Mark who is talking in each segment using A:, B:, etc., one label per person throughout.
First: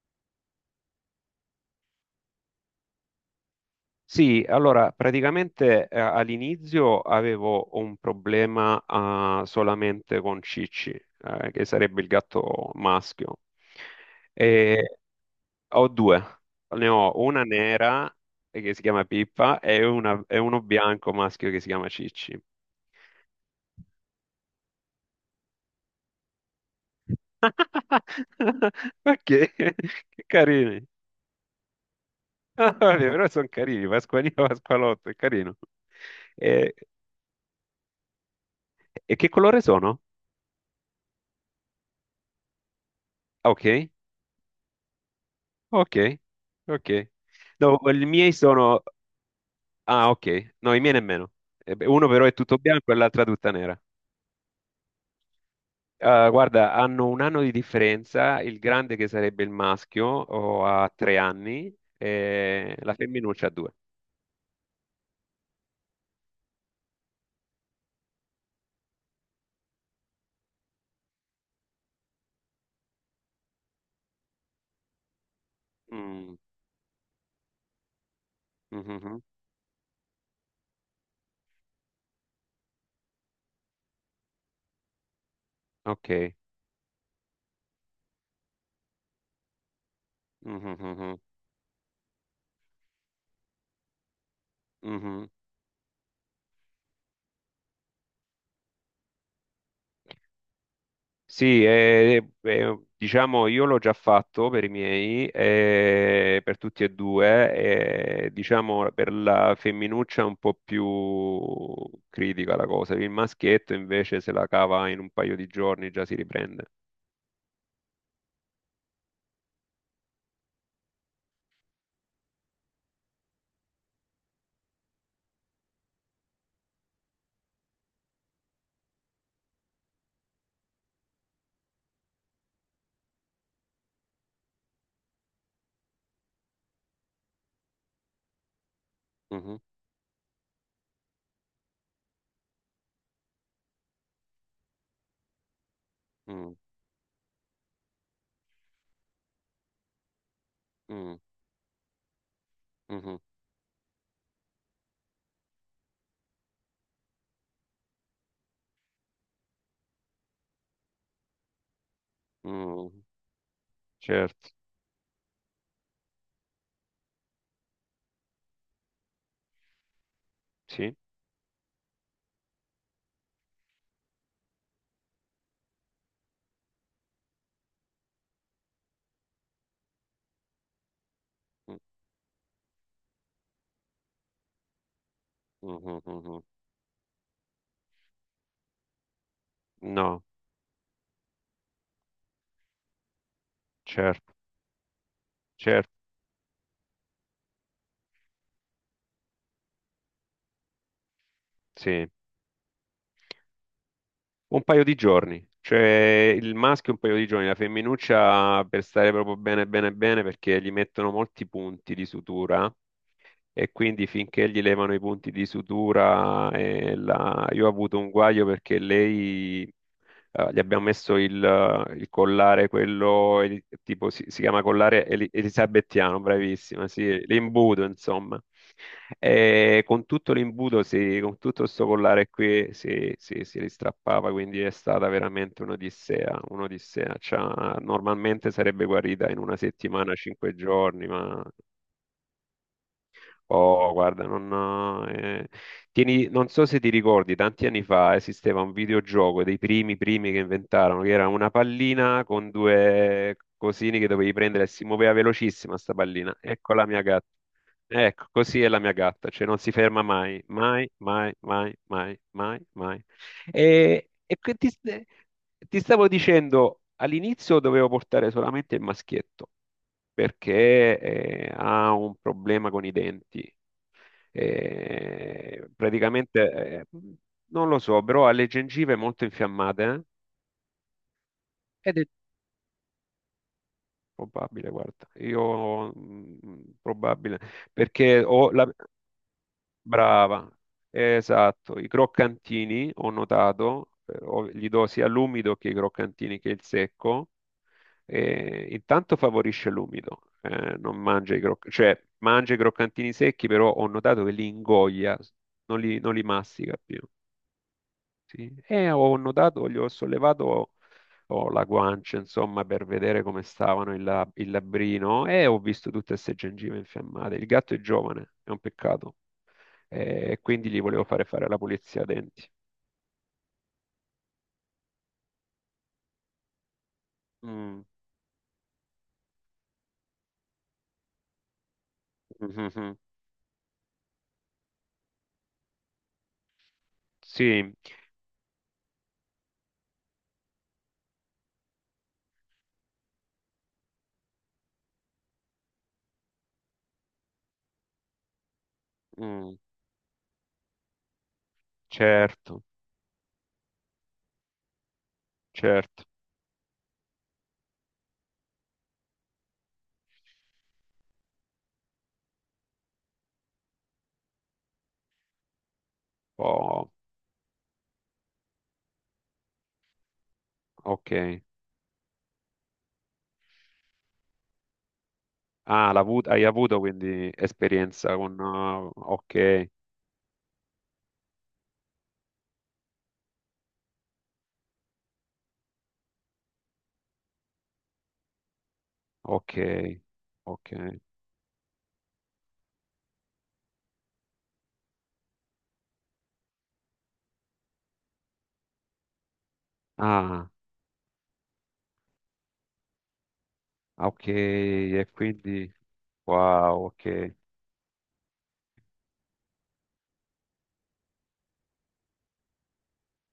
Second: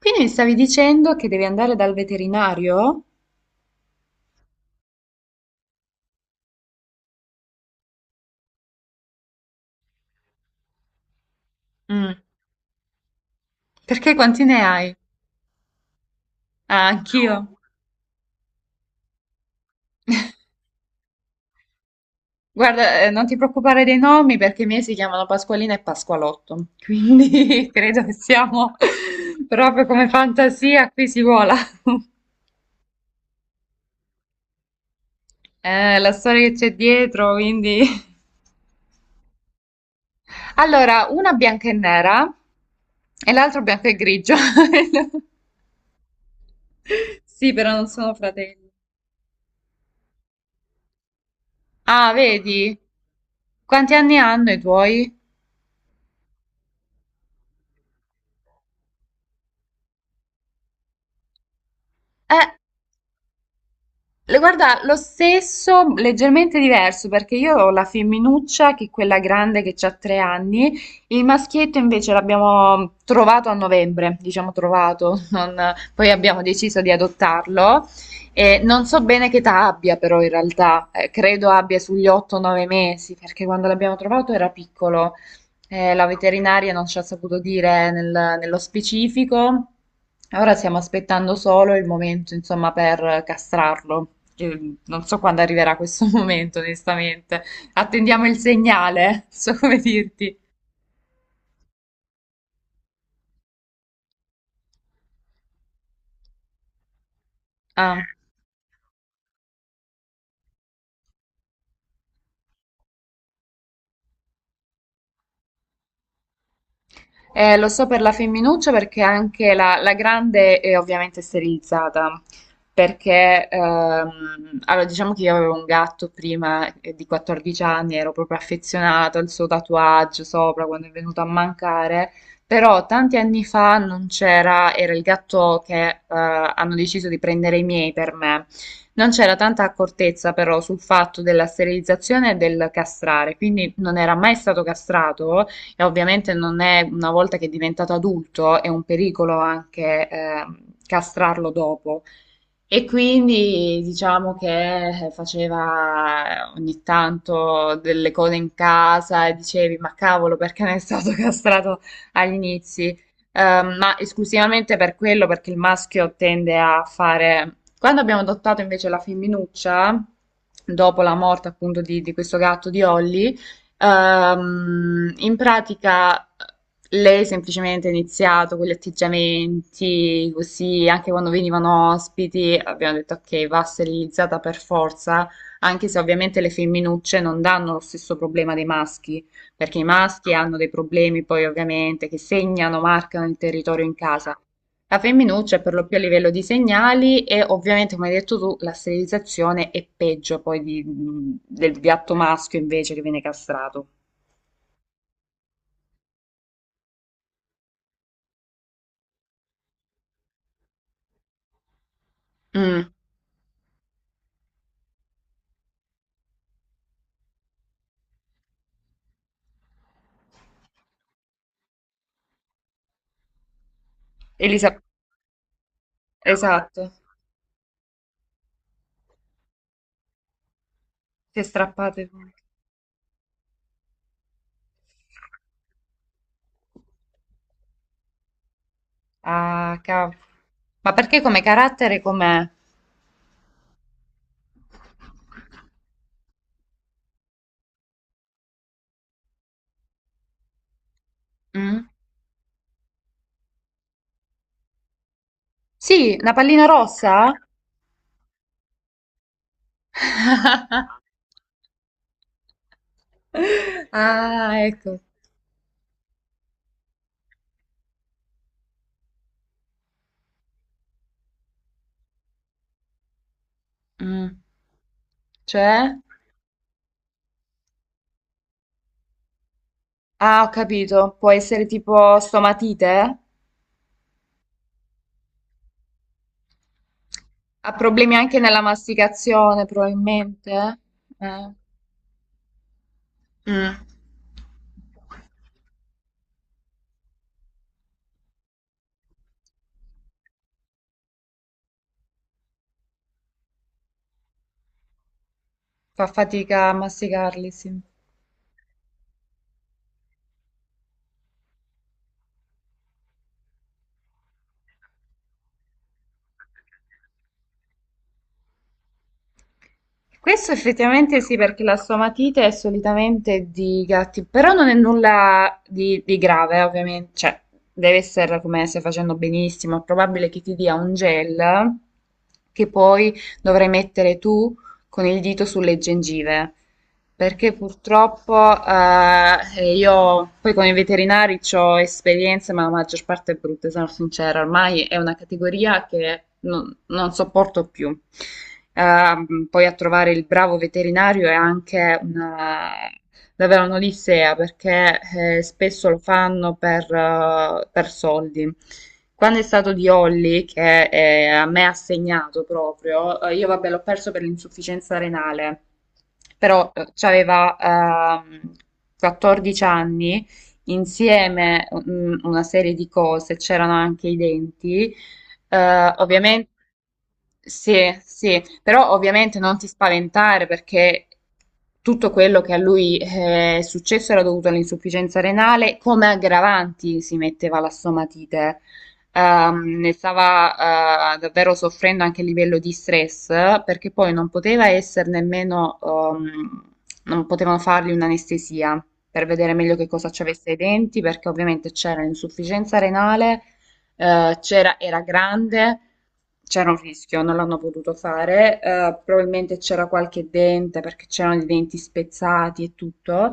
A: Quindi mi stavi dicendo che devi andare dal veterinario?
B: Sì, allora praticamente all'inizio avevo un problema solamente con Cicci, che sarebbe il
A: Mm.
B: gatto maschio.
A: Perché quanti ne hai?
B: E ho due,
A: Ah,
B: ne ho una
A: anch'io.
B: nera che si chiama Pippa e uno bianco maschio che si chiama Cicci.
A: Guarda, non ti preoccupare dei nomi perché i miei si chiamano Pasqualina e Pasqualotto. Quindi credo che siamo
B: Perché?
A: proprio come
B: Che carini.
A: fantasia, qui si vola.
B: Ah, vabbè, però sono carini, Pasqualino, Pasqualotto, è carino.
A: La storia che c'è
B: E,
A: dietro, quindi...
B: e che colore sono?
A: Allora, una bianca e nera e
B: Ah,
A: l'altro bianco
B: ok.
A: e grigio.
B: Ok, ok.
A: Sì, però
B: No,
A: non
B: i
A: sono
B: miei
A: fratelli.
B: sono. Ah, ok. No, i miei nemmeno. Eh beh, uno
A: Ah,
B: però è tutto
A: vedi?
B: bianco e l'altra tutta nera.
A: Quanti anni hanno i tuoi?
B: Ah, guarda, hanno un anno di differenza, il grande che sarebbe il maschio o ha 3 anni
A: Eh,
B: e la femminuccia ha due.
A: Guarda, lo stesso, leggermente diverso, perché io ho la femminuccia, che è quella grande che ha 3 anni, il maschietto invece l'abbiamo trovato a novembre, diciamo trovato, poi
B: Mm,
A: abbiamo deciso di adottarlo. E non so
B: mhm,
A: bene che età abbia però in realtà, credo abbia sugli 8-9 mesi, perché quando l'abbiamo trovato era piccolo. La
B: ok.
A: veterinaria non ci ha saputo dire nello specifico. Ora
B: Mhm,
A: stiamo
B: mhm,
A: aspettando solo il momento, insomma, per castrarlo. Non so
B: mhm.
A: quando arriverà questo momento, onestamente. Attendiamo il segnale, non so come dirti.
B: Sì, diciamo io l'ho già fatto per i miei, per tutti e
A: Ah.
B: due, diciamo per la femminuccia è un po' più critica la cosa, il maschietto invece se la cava in un paio di giorni già si riprende.
A: Lo so per la femminuccia perché anche la grande è ovviamente sterilizzata, perché allora diciamo che io avevo un gatto prima di 14 anni, ero proprio affezionata al suo tatuaggio sopra quando è venuto a mancare, però tanti anni fa non c'era, era il gatto che hanno deciso di prendere i miei per me. Non c'era
B: Mhm,
A: tanta accortezza però sul fatto della sterilizzazione e del castrare, quindi non era mai stato castrato e ovviamente
B: mm,
A: non è una volta che è diventato adulto, è un pericolo anche
B: mm,
A: castrarlo dopo. E
B: mhm,
A: quindi diciamo che faceva ogni tanto delle cose in casa e dicevi, ma cavolo, perché non è stato castrato agli
B: mm.
A: inizi? Ma
B: Certo,
A: esclusivamente per quello, perché il maschio tende a fare... Quando abbiamo adottato invece la femminuccia,
B: sì.
A: dopo la morte appunto di questo gatto di Holly, in pratica lei semplicemente ha iniziato con gli atteggiamenti, così anche quando
B: Mm,
A: venivano ospiti abbiamo detto ok, va sterilizzata per forza, anche se
B: mhm,
A: ovviamente
B: mhm.
A: le femminucce non danno lo stesso problema dei maschi, perché i
B: No,
A: maschi hanno dei problemi poi ovviamente che segnano, marcano il territorio in
B: certo,
A: casa. La femminuccia è per lo
B: certo,
A: più a livello di segnali e ovviamente, come hai detto tu, la sterilizzazione è peggio poi del
B: sì.
A: gatto maschio invece che viene castrato.
B: Un paio di giorni, cioè il maschio un paio di giorni, la femminuccia per stare proprio bene bene bene perché gli mettono molti punti di sutura
A: Mm.
B: e quindi finché gli levano i punti di sutura, io ho avuto un guaio perché lei, gli abbiamo messo il collare, quello tipo si chiama
A: Elisa,
B: collare elisabettiano, bravissima,
A: esatto.
B: sì, l'imbuto insomma. E con tutto l'imbuto, con
A: Si è
B: tutto questo
A: strappate
B: collare
A: voi.
B: qui si ristrappava, quindi è stata veramente un'odissea, un'odissea. Cioè, normalmente sarebbe guarita in una
A: Ah,
B: settimana,
A: cavolo.
B: cinque
A: Ma
B: giorni,
A: perché come
B: ma
A: carattere com'è?
B: Oh, guarda, non so se ti ricordi, tanti anni fa esisteva un videogioco dei primi primi che inventarono, che era una
A: Mm?
B: pallina con due cosini che dovevi prendere e si muoveva velocissima sta
A: Sì, una
B: pallina.
A: pallina
B: Ecco la mia gatta.
A: rossa?
B: Ecco, così è la mia gatta, cioè non si ferma mai, mai, mai, mai, mai, mai, mai. E, e que-
A: Ah,
B: ti,
A: ecco.
B: st- ti stavo dicendo, all'inizio dovevo portare solamente il maschietto perché ha un problema con i denti.
A: Mm.
B: Eh,
A: Cioè?
B: praticamente, non lo so, però ha le gengive molto infiammate, eh?
A: Ah, ho capito. Può essere
B: Ed è
A: tipo stomatite?
B: probabile, guarda, probabile,
A: Ha problemi
B: perché
A: anche
B: ho
A: nella
B: la.
A: masticazione,
B: Brava,
A: probabilmente. Eh.
B: esatto, i croccantini ho
A: Mm.
B: notato, gli do sia l'umido che i croccantini che il secco. E intanto favorisce l'umido, non mangia i cioè mangia i croccantini secchi, però ho notato che li ingoia, non li,
A: Fa
B: non li
A: fatica a
B: mastica più.
A: masticarli, sì.
B: Sì. E ho notato, gli ho sollevato ho la guancia, insomma, per vedere come stavano il labbrino e ho visto tutte queste gengive infiammate. Il gatto è giovane, è un peccato, e
A: Questo
B: quindi gli volevo
A: effettivamente
B: fare
A: sì,
B: fare la
A: perché la
B: pulizia
A: stomatite
B: denti.
A: è solitamente di gatti, però non è nulla di grave, ovviamente, cioè
B: Mm,
A: deve essere come stai facendo benissimo, è probabile che ti dia un gel che
B: mhm,
A: poi dovrai mettere tu con il dito sulle gengive, perché
B: sì,
A: purtroppo io poi con i veterinari ho esperienze, ma la maggior parte è brutta, sono sincera, ormai è una categoria che non sopporto più. Ehm,
B: mm,
A: poi a trovare il bravo veterinario è anche
B: certo,
A: una, davvero un'olissea perché spesso lo
B: certo.
A: fanno per soldi. Quando è stato di Olly, che a me ha segnato proprio, io vabbè l'ho perso per l'insufficienza renale, però
B: Oh,
A: c'aveva ehm, 14 anni,
B: ok.
A: insieme una serie di cose, c'erano anche i denti, eh,
B: Ah, hai
A: ovviamen-
B: avuto quindi
A: sì,
B: esperienza con.
A: sì,
B: Ah,
A: però ovviamente non ti
B: ok,
A: spaventare perché tutto quello che a lui è successo era dovuto all'insufficienza renale, come aggravanti si metteva la stomatite.
B: ok,
A: Ne
B: ok.
A: stava davvero soffrendo anche a livello di stress perché poi non poteva essere nemmeno, non potevano fargli un'anestesia per vedere meglio che cosa ci avesse
B: Ah,
A: ai denti perché ovviamente c'era l'insufficienza renale
B: ah, ok,
A: c'era, era
B: e quindi.
A: grande, c'era un
B: Wow,
A: rischio,
B: ok,
A: non l'hanno potuto fare, probabilmente c'era qualche dente perché c'erano i denti spezzati e tutto,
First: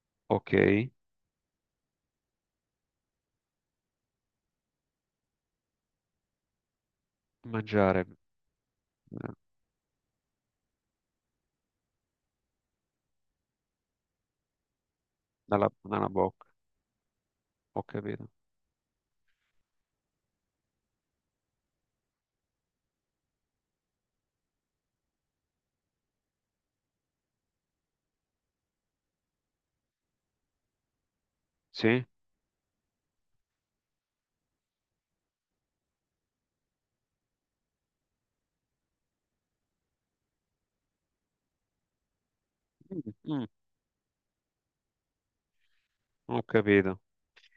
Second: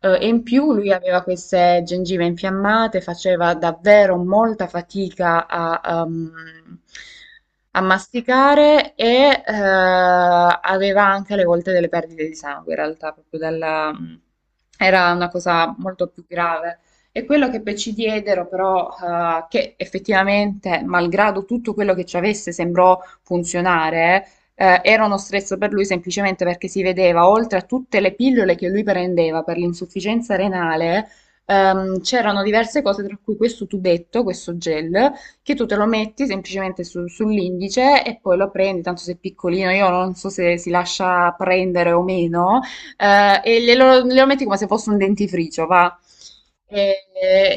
A: e in
B: ok.
A: più lui aveva queste gengive infiammate, faceva davvero molta fatica a, a
B: Mangiare
A: masticare
B: eh,
A: e aveva anche alle volte delle perdite di sangue, in realtà, proprio dalla... Era una
B: dalla,
A: cosa molto
B: dalla
A: più
B: bocca,
A: grave. E quello che poi
B: ho
A: ci
B: capito.
A: diedero, però, che effettivamente, malgrado tutto quello che ci avesse, sembrò funzionare, era uno stress per lui semplicemente perché si vedeva, oltre a tutte le pillole che lui prendeva per l'insufficienza renale,
B: Sì?
A: c'erano diverse cose, tra cui questo tubetto, questo gel, che tu te lo metti semplicemente sull'indice e poi lo prendi, tanto sei piccolino, io non so se si lascia prendere o meno,
B: Mm, mm,
A: e glielo metti come se fosse un dentifricio, va?
B: ho
A: E,
B: capito.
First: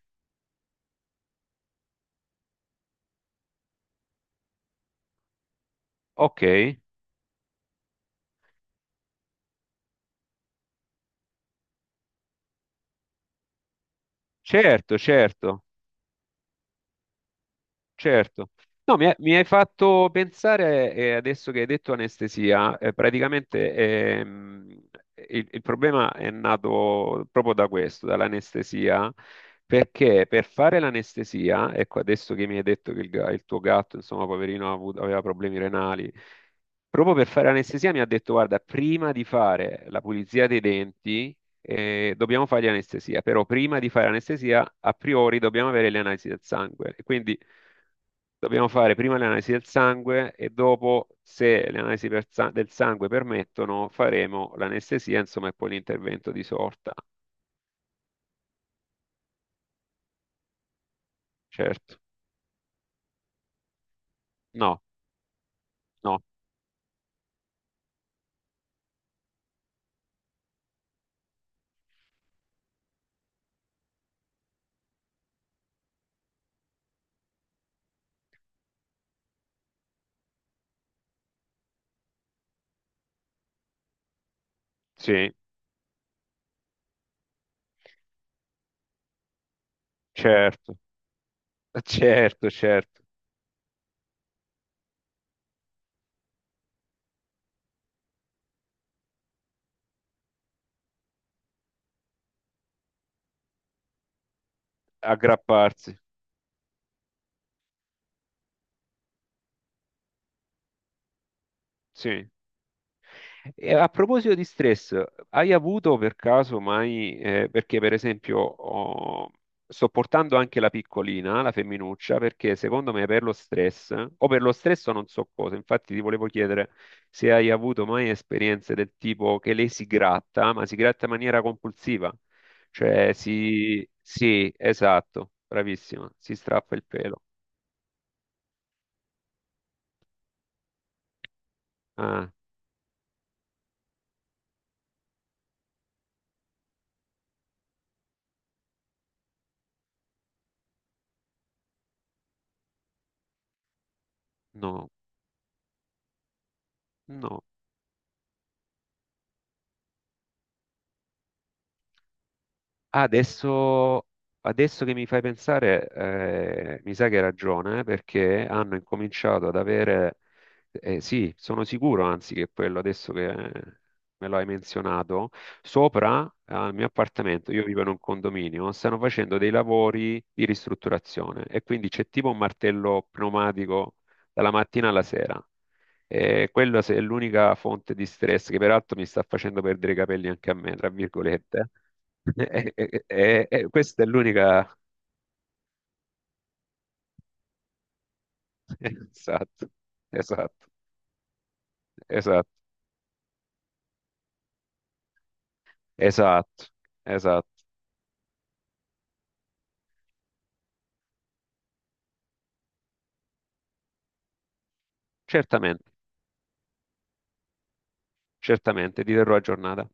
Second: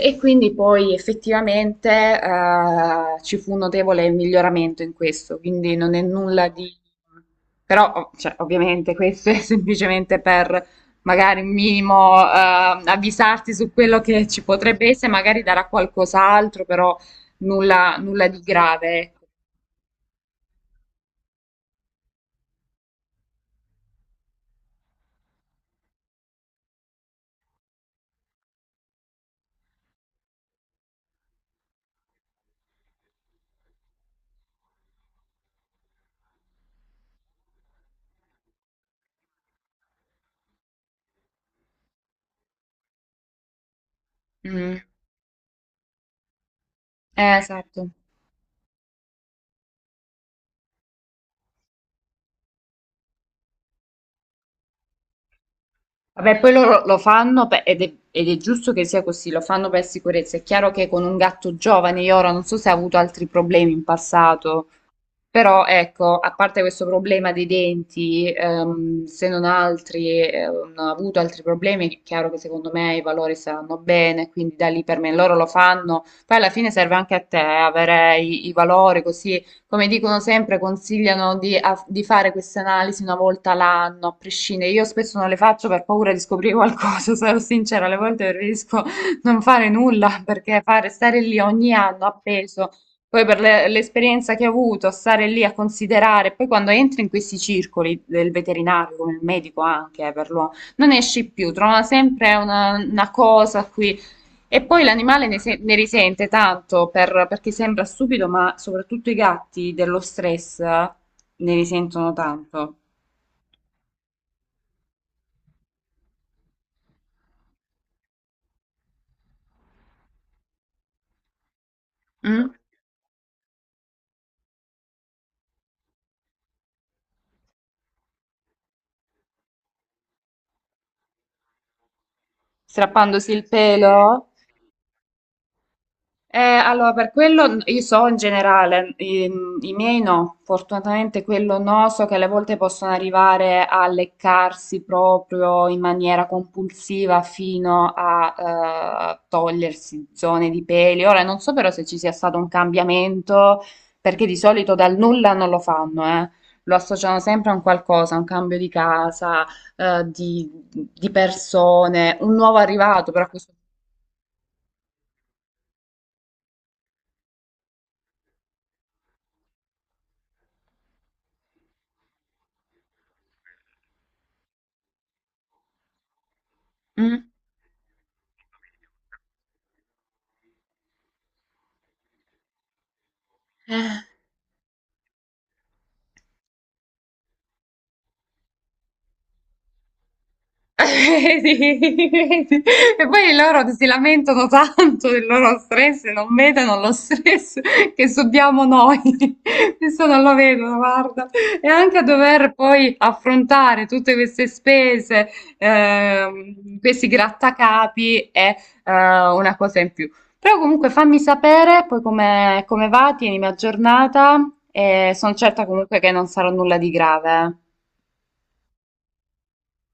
A: e quindi poi effettivamente ci fu un notevole miglioramento in questo, quindi non è
B: Ok,
A: nulla di... Però, cioè, ovviamente questo è semplicemente per magari un minimo avvisarti su quello che ci potrebbe
B: certo,
A: essere, magari
B: certo.
A: darà qualcos'altro, però nulla, nulla di
B: Certo. No,
A: grave.
B: mi, ha-
A: Ecco.
B: mi hai fatto pensare, adesso che hai detto anestesia, praticamente il problema è nato proprio da questo, dall'anestesia, perché per fare l'anestesia, ecco, adesso che mi hai detto che il tuo gatto, insomma, poverino, aveva problemi renali, proprio per fare l'anestesia mi ha detto, guarda, prima di fare la pulizia dei denti, dobbiamo fargli anestesia, però prima di fare anestesia,
A: Mm,
B: a priori dobbiamo avere le analisi del sangue. E quindi.
A: esatto.
B: Dobbiamo fare prima le analisi del sangue e dopo, se le analisi del sangue permettono, faremo l'anestesia, insomma, e poi l'intervento
A: Vabbè,
B: di
A: poi loro
B: sorta.
A: lo fanno ed è giusto che sia così, lo fanno per sicurezza. È chiaro che con un gatto
B: Certo.
A: giovane, io ora non so se ha avuto altri problemi in passato,
B: No,
A: però ecco,
B: no,
A: a parte questo problema dei denti, se non altri, non ho avuto altri problemi, è chiaro che secondo me i valori saranno bene, quindi da lì per me loro lo fanno. Poi alla fine serve anche a te avere i valori, così come dicono sempre, consigliano di fare queste analisi una volta l'anno, a prescindere. Io spesso non
B: sì,
A: le faccio per paura di scoprire qualcosa, sarò sincera, alle volte preferisco non fare nulla perché
B: certo,
A: fare stare lì ogni anno
B: certo,
A: appeso.
B: certo.
A: Poi per l'esperienza che ho avuto, stare lì a considerare, poi quando entri in questi circoli del veterinario, come il medico anche, per l'uomo, non esci più, trova sempre una cosa a cui... E poi l'animale ne, se- ne
B: Aggrapparsi,
A: risente tanto perché sembra stupido, ma soprattutto i gatti dello stress ne risentono
B: sì.
A: tanto.
B: E a proposito di stress, hai avuto per caso mai, perché per esempio sto portando anche la piccolina, la femminuccia,
A: Mm?
B: perché secondo me per lo stress, o per lo stress o non so cosa, infatti ti volevo chiedere se hai avuto mai esperienze del tipo che lei si gratta, ma si gratta in maniera compulsiva, cioè
A: Strappandosi il
B: si.
A: pelo.
B: Sì, esatto, bravissima, si
A: Eh,
B: strappa il
A: allora, per
B: pelo.
A: quello io so in generale, i miei no, fortunatamente quello no, so che alle
B: Ah,
A: volte possono arrivare a leccarsi proprio in maniera compulsiva fino a togliersi zone di peli. Ora non so però se ci sia stato un cambiamento, perché di solito
B: no,
A: dal nulla non lo fanno, eh. Lo associano
B: no.
A: sempre a un qualcosa, a un cambio di casa, di persone, un nuovo arrivato, però questo...
B: Adesso, adesso che mi fai pensare, mi sa che hai ragione, perché hanno incominciato ad avere, sì, sono sicuro, anzi, che quello adesso che me lo hai menzionato, sopra al mio appartamento, io vivo in un condominio, stanno facendo dei lavori di ristrutturazione e quindi c'è tipo un martello pneumatico
A: Mm?
B: dalla mattina alla sera. Quella se- è l'unica fonte di stress che peraltro mi sta facendo perdere i capelli anche a me, tra virgolette.
A: Sì, sì.
B: Eh, eh, eh,
A: E poi
B: eh,
A: loro
B: eh,
A: si
B: questa è
A: lamentano
B: l'unica.
A: tanto del loro stress e non vedono lo stress che subiamo noi.
B: Esatto,
A: Questo non lo
B: esatto,
A: vedono, guarda. E anche a
B: esatto,
A: dover poi affrontare tutte queste spese,
B: esatto,
A: questi
B: esatto.
A: grattacapi è una cosa in più. Però comunque fammi sapere poi come va, tienimi aggiornata e sono certa
B: Certamente,
A: comunque che non sarà nulla di grave.
B: certamente, ti terrò aggiornata.